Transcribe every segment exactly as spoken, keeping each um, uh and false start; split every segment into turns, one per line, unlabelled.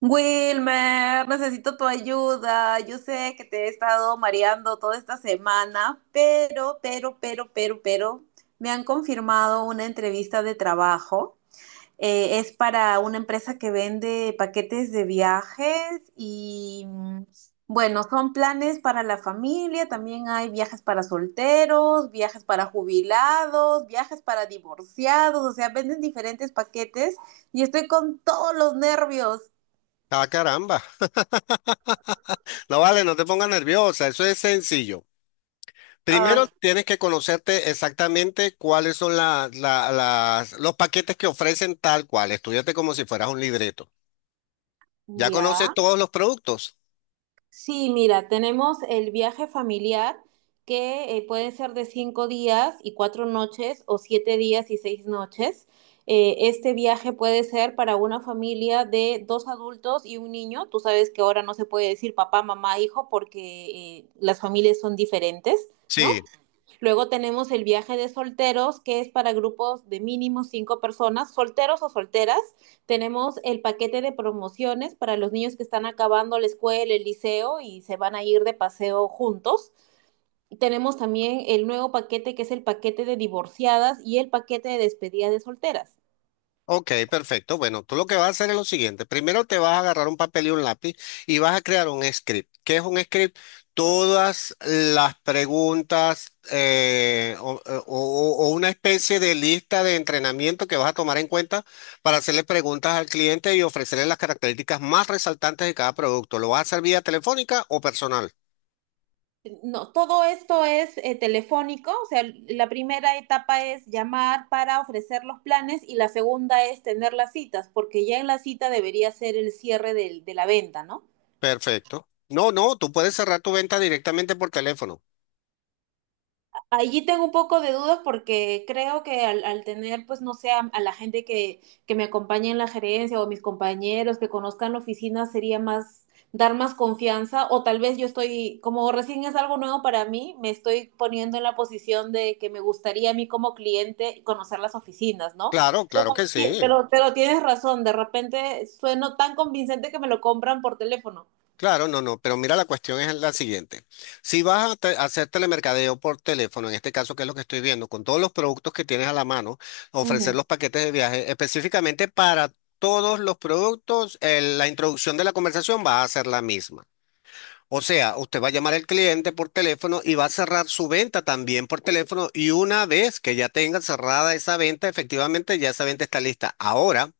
Wilmer, necesito tu ayuda. Yo sé que te he estado mareando toda esta semana, pero, pero, pero, pero, pero, me han confirmado una entrevista de trabajo. Eh, es para una empresa que vende paquetes de viajes y, mm, bueno, son planes para la familia, también hay viajes para solteros, viajes para jubilados, viajes para divorciados, o sea, venden diferentes paquetes y estoy con todos los nervios.
Ah, caramba. No vale, no te pongas nerviosa, eso es sencillo.
Ay,
Primero tienes que conocerte exactamente cuáles son la- la- las, los paquetes que ofrecen tal cual. Estudiate como si fueras un libreto. ¿Ya conoces
ya,
todos los productos?
sí, mira, tenemos el viaje familiar que eh, puede ser de cinco días y cuatro noches o siete días y seis noches. Eh, este viaje puede ser para una familia de dos adultos y un niño. Tú sabes que ahora no se puede decir papá, mamá, hijo porque eh, las familias son diferentes, ¿no?
Sí.
Luego tenemos el viaje de solteros, que es para grupos de mínimo cinco personas, solteros o solteras. Tenemos el paquete de promociones para los niños que están acabando la escuela, el liceo y se van a ir de paseo juntos. Y tenemos también el nuevo paquete, que es el paquete de divorciadas y el paquete de despedida de solteras.
Ok, perfecto. Bueno, tú lo que vas a hacer es lo siguiente. Primero te vas a agarrar un papel y un lápiz y vas a crear un script. ¿Qué es un script? Todas las preguntas eh, o, o- o- o una especie de lista de entrenamiento que vas a tomar en cuenta para hacerle preguntas al cliente y ofrecerle las características más resaltantes de cada producto. ¿Lo vas a hacer vía telefónica o personal?
No, todo esto es eh, telefónico, o sea, la primera etapa es llamar para ofrecer los planes y la segunda es tener las citas, porque ya en la cita debería ser el cierre del- de la venta, ¿no?
Perfecto. No, no, tú puedes cerrar tu venta directamente por teléfono.
Allí tengo un poco de dudas porque creo que al, al tener, pues no sé, a, a la gente que, que me acompañe en la gerencia o mis compañeros que conozcan la oficina sería más, dar más confianza o tal vez yo estoy, como recién es algo nuevo para mí, me estoy poniendo en la posición de que me gustaría a mí como cliente conocer las oficinas, ¿no?
Claro,
Pero,
claro que
ti-
sí.
pero, pero tienes razón, de repente sueno tan convincente que me lo compran por teléfono.
Claro, no, no, pero mira, la cuestión es la siguiente. Si vas a, te- a hacer telemercadeo por teléfono, en este caso que es lo que estoy viendo, con todos los productos que tienes a la mano, ofrecer los paquetes de viaje específicamente para todos los productos, el- la introducción de la conversación va a ser la misma. O sea, usted va a llamar al cliente por teléfono y va a cerrar su venta también por teléfono y una vez que ya tenga cerrada esa venta, efectivamente ya esa venta está lista. Ahora.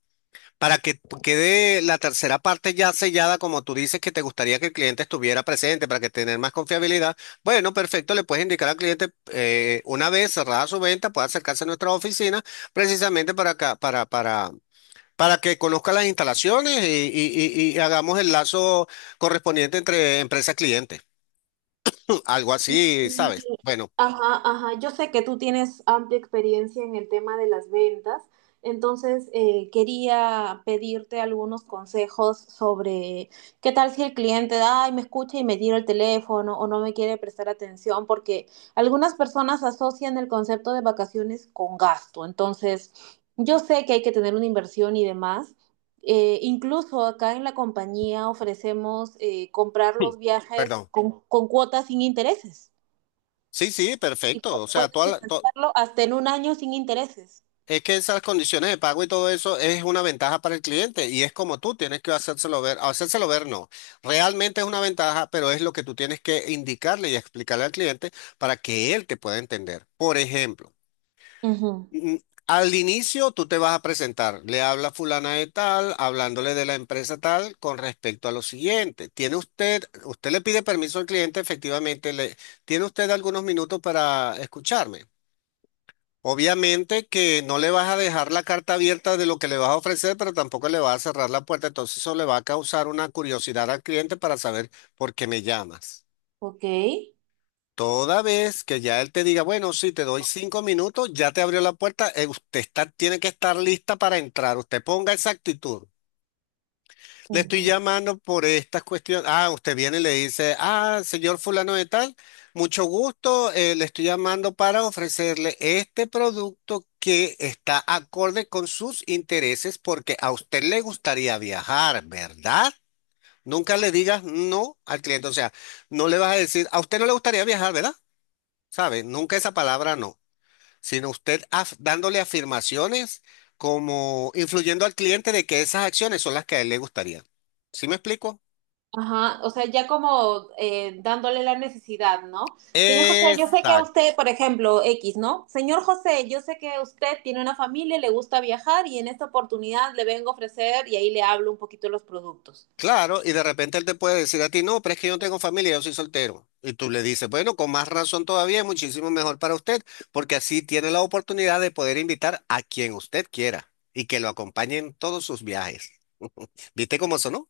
Para que p- quede la tercera parte ya sellada, como tú dices que te gustaría que el cliente estuviera presente para que tener más confiabilidad. Bueno, perfecto, le puedes indicar al cliente eh, una vez cerrada su venta, puede acercarse a nuestra oficina precisamente para acá, para, para, para que conozca las instalaciones y, y- y- y hagamos el lazo correspondiente entre empresa-cliente. Algo así,
Ujú.
¿sabes? Bueno,
Ajá, ajá. Yo sé que tú tienes amplia experiencia en el tema de las ventas, entonces eh, quería pedirte algunos consejos sobre qué tal si el cliente, ay, me escucha y me tira el teléfono o no me quiere prestar atención, porque algunas personas asocian el concepto de vacaciones con gasto. Entonces, yo sé que hay que tener una inversión y demás. Eh, incluso acá en la compañía ofrecemos eh, comprar los viajes
perdón.
con, con cuotas sin intereses
Sí, sí,
y
perfecto.
pu-
O sea,
puedes
toda la- to-
financiarlo hasta en un año sin intereses.
Es que esas condiciones de pago y todo eso es una ventaja para el cliente y es como tú tienes que hacérselo ver, hacérselo ver no. Realmente es una ventaja, pero es lo que tú tienes que indicarle y explicarle al cliente para que él te pueda entender. Por ejemplo,
Ujú.
mm, al inicio tú te vas a presentar, le habla fulana de tal, hablándole de la empresa tal con respecto a lo siguiente. Tiene usted, usted le pide permiso al cliente, efectivamente, le, tiene usted algunos minutos para escucharme. Obviamente que no le vas a dejar la carta abierta de lo que le vas a ofrecer, pero tampoco le vas a cerrar la puerta. Entonces eso le va a causar una curiosidad al cliente para saber por qué me llamas.
Ok.
Toda vez que ya él te diga, bueno, sí, te doy cinco minutos, ya te abrió la puerta, eh, usted está, tiene que estar lista para entrar. Usted ponga esa actitud. Le estoy
Ujú.
llamando por estas cuestiones. Ah, usted viene y le dice, ah, señor fulano de tal, mucho gusto, eh, le estoy llamando para ofrecerle este producto que está acorde con sus intereses porque a usted le gustaría viajar, ¿verdad? Nunca le digas no al cliente, o sea, no le vas a decir, a usted no le gustaría viajar, ¿verdad? ¿Sabe? Nunca esa palabra no, sino usted af- dándole afirmaciones como influyendo al cliente de que esas acciones son las que a él le gustaría. ¿Sí me explico?
Ajá, o sea, ya como eh, dándole la necesidad, ¿no? Señor José, yo sé que a
Exacto,
usted, por ejemplo, X, ¿no? Señor José, yo sé que usted tiene una familia, le gusta viajar y en esta oportunidad le vengo a ofrecer y ahí le hablo un poquito de los productos.
claro, y de repente él te puede decir a ti, no, pero es que yo no tengo familia, yo soy soltero. Y tú le dices, bueno, con más razón todavía es muchísimo mejor para usted, porque así tiene la oportunidad de poder invitar a quien usted quiera y que lo acompañe en todos sus viajes. ¿Viste cómo sonó?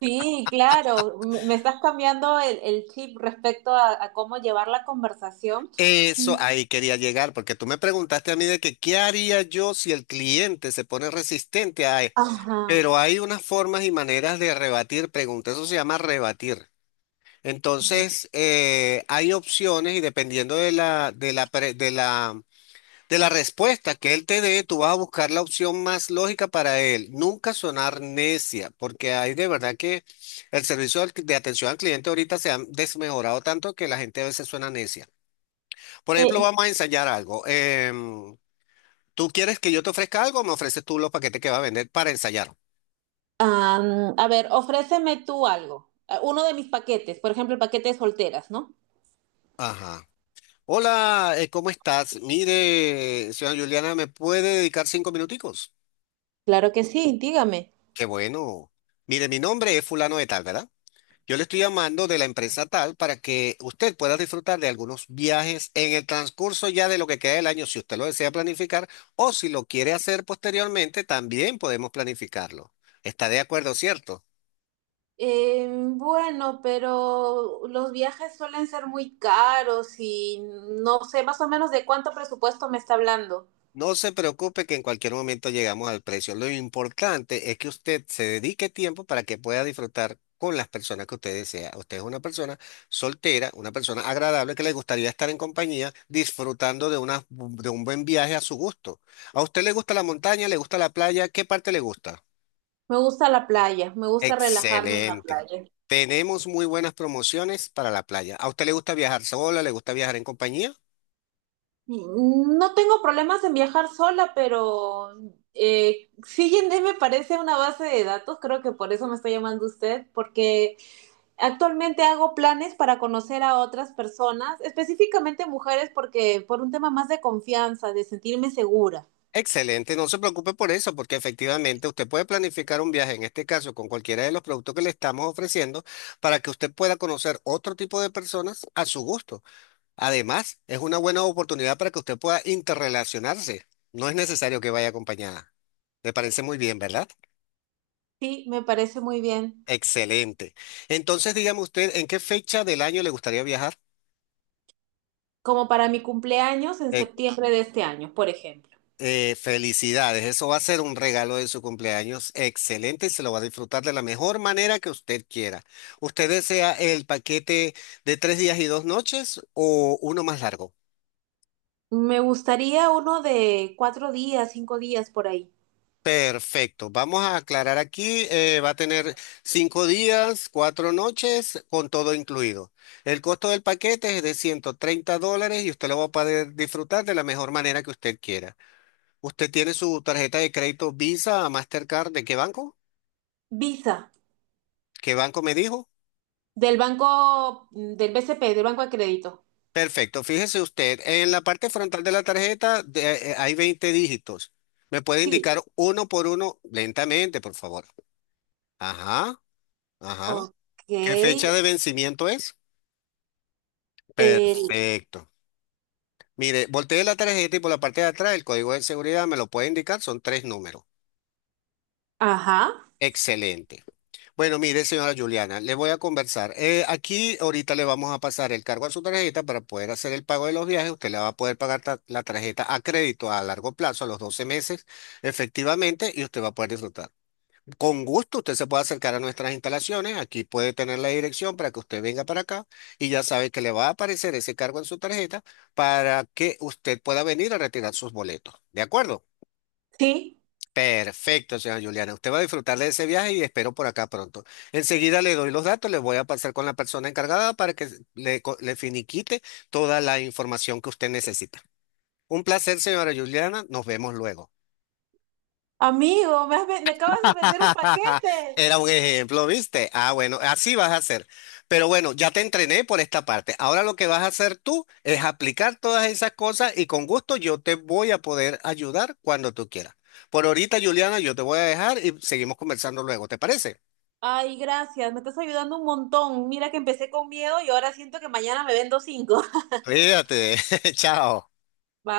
Sí, claro, me me estás cambiando el, el chip respecto a, a cómo llevar la conversación.
Eso
Mm.
ahí quería llegar, porque tú me preguntaste a mí de que qué haría yo si el cliente se pone resistente a...
Ajá.
Pero hay unas formas y maneras de rebatir preguntas, eso se llama rebatir. Entonces, eh, hay opciones y dependiendo de la, de la, pre- de la, de la respuesta que él te dé, tú vas a buscar la opción más lógica para él. Nunca sonar necia, porque hay de verdad que el servicio al- de atención al cliente ahorita se ha desmejorado tanto que la gente a veces suena necia. Por ejemplo,
Sí,
vamos a ensayar algo. Em, ¿tú quieres que yo te ofrezca algo o me ofreces tú los paquetes que va a vender para ensayar?
Am, a ver, ofréceme tú algo. Eh, Uno de mis paquetes, por ejemplo, el paquete de solteras, ¿no?
Ajá. Hola, eh, ¿cómo estás? Mire, señora Juliana, ¿me puede dedicar cinco minuticos?
Claro que sí, dígame.
Qué bueno. Mire, mi nombre es fulano de tal, ¿verdad? Yo le estoy llamando de la empresa tal para que usted pueda disfrutar de algunos viajes en el transcurso ya de lo que queda del año, si usted lo desea planificar o si lo quiere hacer posteriormente, también podemos planificarlo. ¿Está de acuerdo, cierto?
Eh, bueno, pero los viajes suelen ser muy caros y no sé más o menos de cuánto presupuesto me está hablando.
No se preocupe que en cualquier momento llegamos al precio. Lo importante es que usted se dedique tiempo para que pueda disfrutar con las personas que usted desea. Usted es una persona soltera, una persona agradable que le gustaría estar en compañía disfrutando de una, de un buen viaje a su gusto. ¿A usted le gusta la montaña? ¿Le gusta la playa? ¿Qué parte le gusta?
Me gusta la playa, me gusta relajarme en la
Excelente.
playa.
Tenemos muy buenas promociones para la playa. ¿A usted le gusta viajar sola? ¿Le gusta viajar en compañía?
Mm, no tengo problemas en viajar sola, pero eh, sí, Yandé me parece una base de datos, creo que por eso me está llamando usted, porque actualmente hago planes para conocer a otras personas, específicamente mujeres, porque por un tema más de confianza, de sentirme segura.
Excelente, no se preocupe por eso, porque efectivamente usted puede planificar un viaje, en este caso con cualquiera de los productos que le estamos ofreciendo, para que usted pueda conocer otro tipo de personas a su gusto. Además, es una buena oportunidad para que usted pueda interrelacionarse. No es necesario que vaya acompañada. Me parece muy bien, ¿verdad?
Sí, me parece muy bien.
Excelente. Entonces, dígame usted, ¿en qué fecha del año le gustaría viajar?
Como para mi cumpleaños en septiembre de este año, por ejemplo.
Eh, felicidades, eso va a ser un regalo de su cumpleaños excelente y se lo va a disfrutar de la mejor manera que usted quiera. ¿Usted desea el paquete de tres días y dos noches o uno más largo?
Me gustaría uno de cuatro días, cinco días por ahí.
Perfecto, vamos a aclarar aquí, eh, va a tener cinco días, cuatro noches, con todo incluido. El costo del paquete es de ciento treinta dólares y usted lo va a poder disfrutar de la mejor manera que usted quiera. ¿Usted tiene su tarjeta de crédito Visa, Mastercard, de qué banco?
Visa,
¿Qué banco me dijo?
del banco, del B C P, del Banco de Crédito.
Perfecto. Fíjese usted, en la parte frontal de la tarjeta de- eh, hay veinte dígitos. ¿Me puede
Sí,
indicar uno por uno lentamente, por favor? Ajá, ajá.
ok.
¿Qué fecha de vencimiento es?
El,
Perfecto. Mire, volteé la tarjeta y por la parte de atrás el código de seguridad me lo puede indicar, son tres números.
ajá,
Excelente. Bueno, mire, señora Juliana, le voy a conversar. Eh, aquí ahorita le vamos a pasar el cargo a su tarjeta para poder hacer el pago de los viajes. Usted le va a poder pagar ta- la tarjeta a crédito a largo plazo, a los doce meses, efectivamente, y usted va a poder disfrutar. Con gusto, usted se puede acercar a nuestras instalaciones. Aquí puede tener la dirección para que usted venga para acá y ya sabe que le va a aparecer ese cargo en su tarjeta para que usted pueda venir a retirar sus boletos. ¿De acuerdo?
sí.
Perfecto, señora Juliana. Usted va a disfrutar de ese viaje y espero por acá pronto. Enseguida le doy los datos, le voy a pasar con la persona encargada para que le, co- le finiquite toda la información que usted necesita. Un placer, señora Juliana. Nos vemos luego.
Amigo, me, has ven- me acabas de vender un paquete.
Era un ejemplo, ¿viste? Ah, bueno, así vas a hacer. Pero bueno, ya te entrené por esta parte. Ahora lo que vas a hacer tú es aplicar todas esas cosas y con gusto yo te voy a poder ayudar cuando tú quieras. Por ahorita, Juliana, yo te voy a dejar y seguimos conversando luego, ¿te parece?
Ay, gracias, me estás ayudando un montón. Mira que empecé con miedo y ahora siento que mañana me vendo cinco.
Cuídate, chao.
Bye.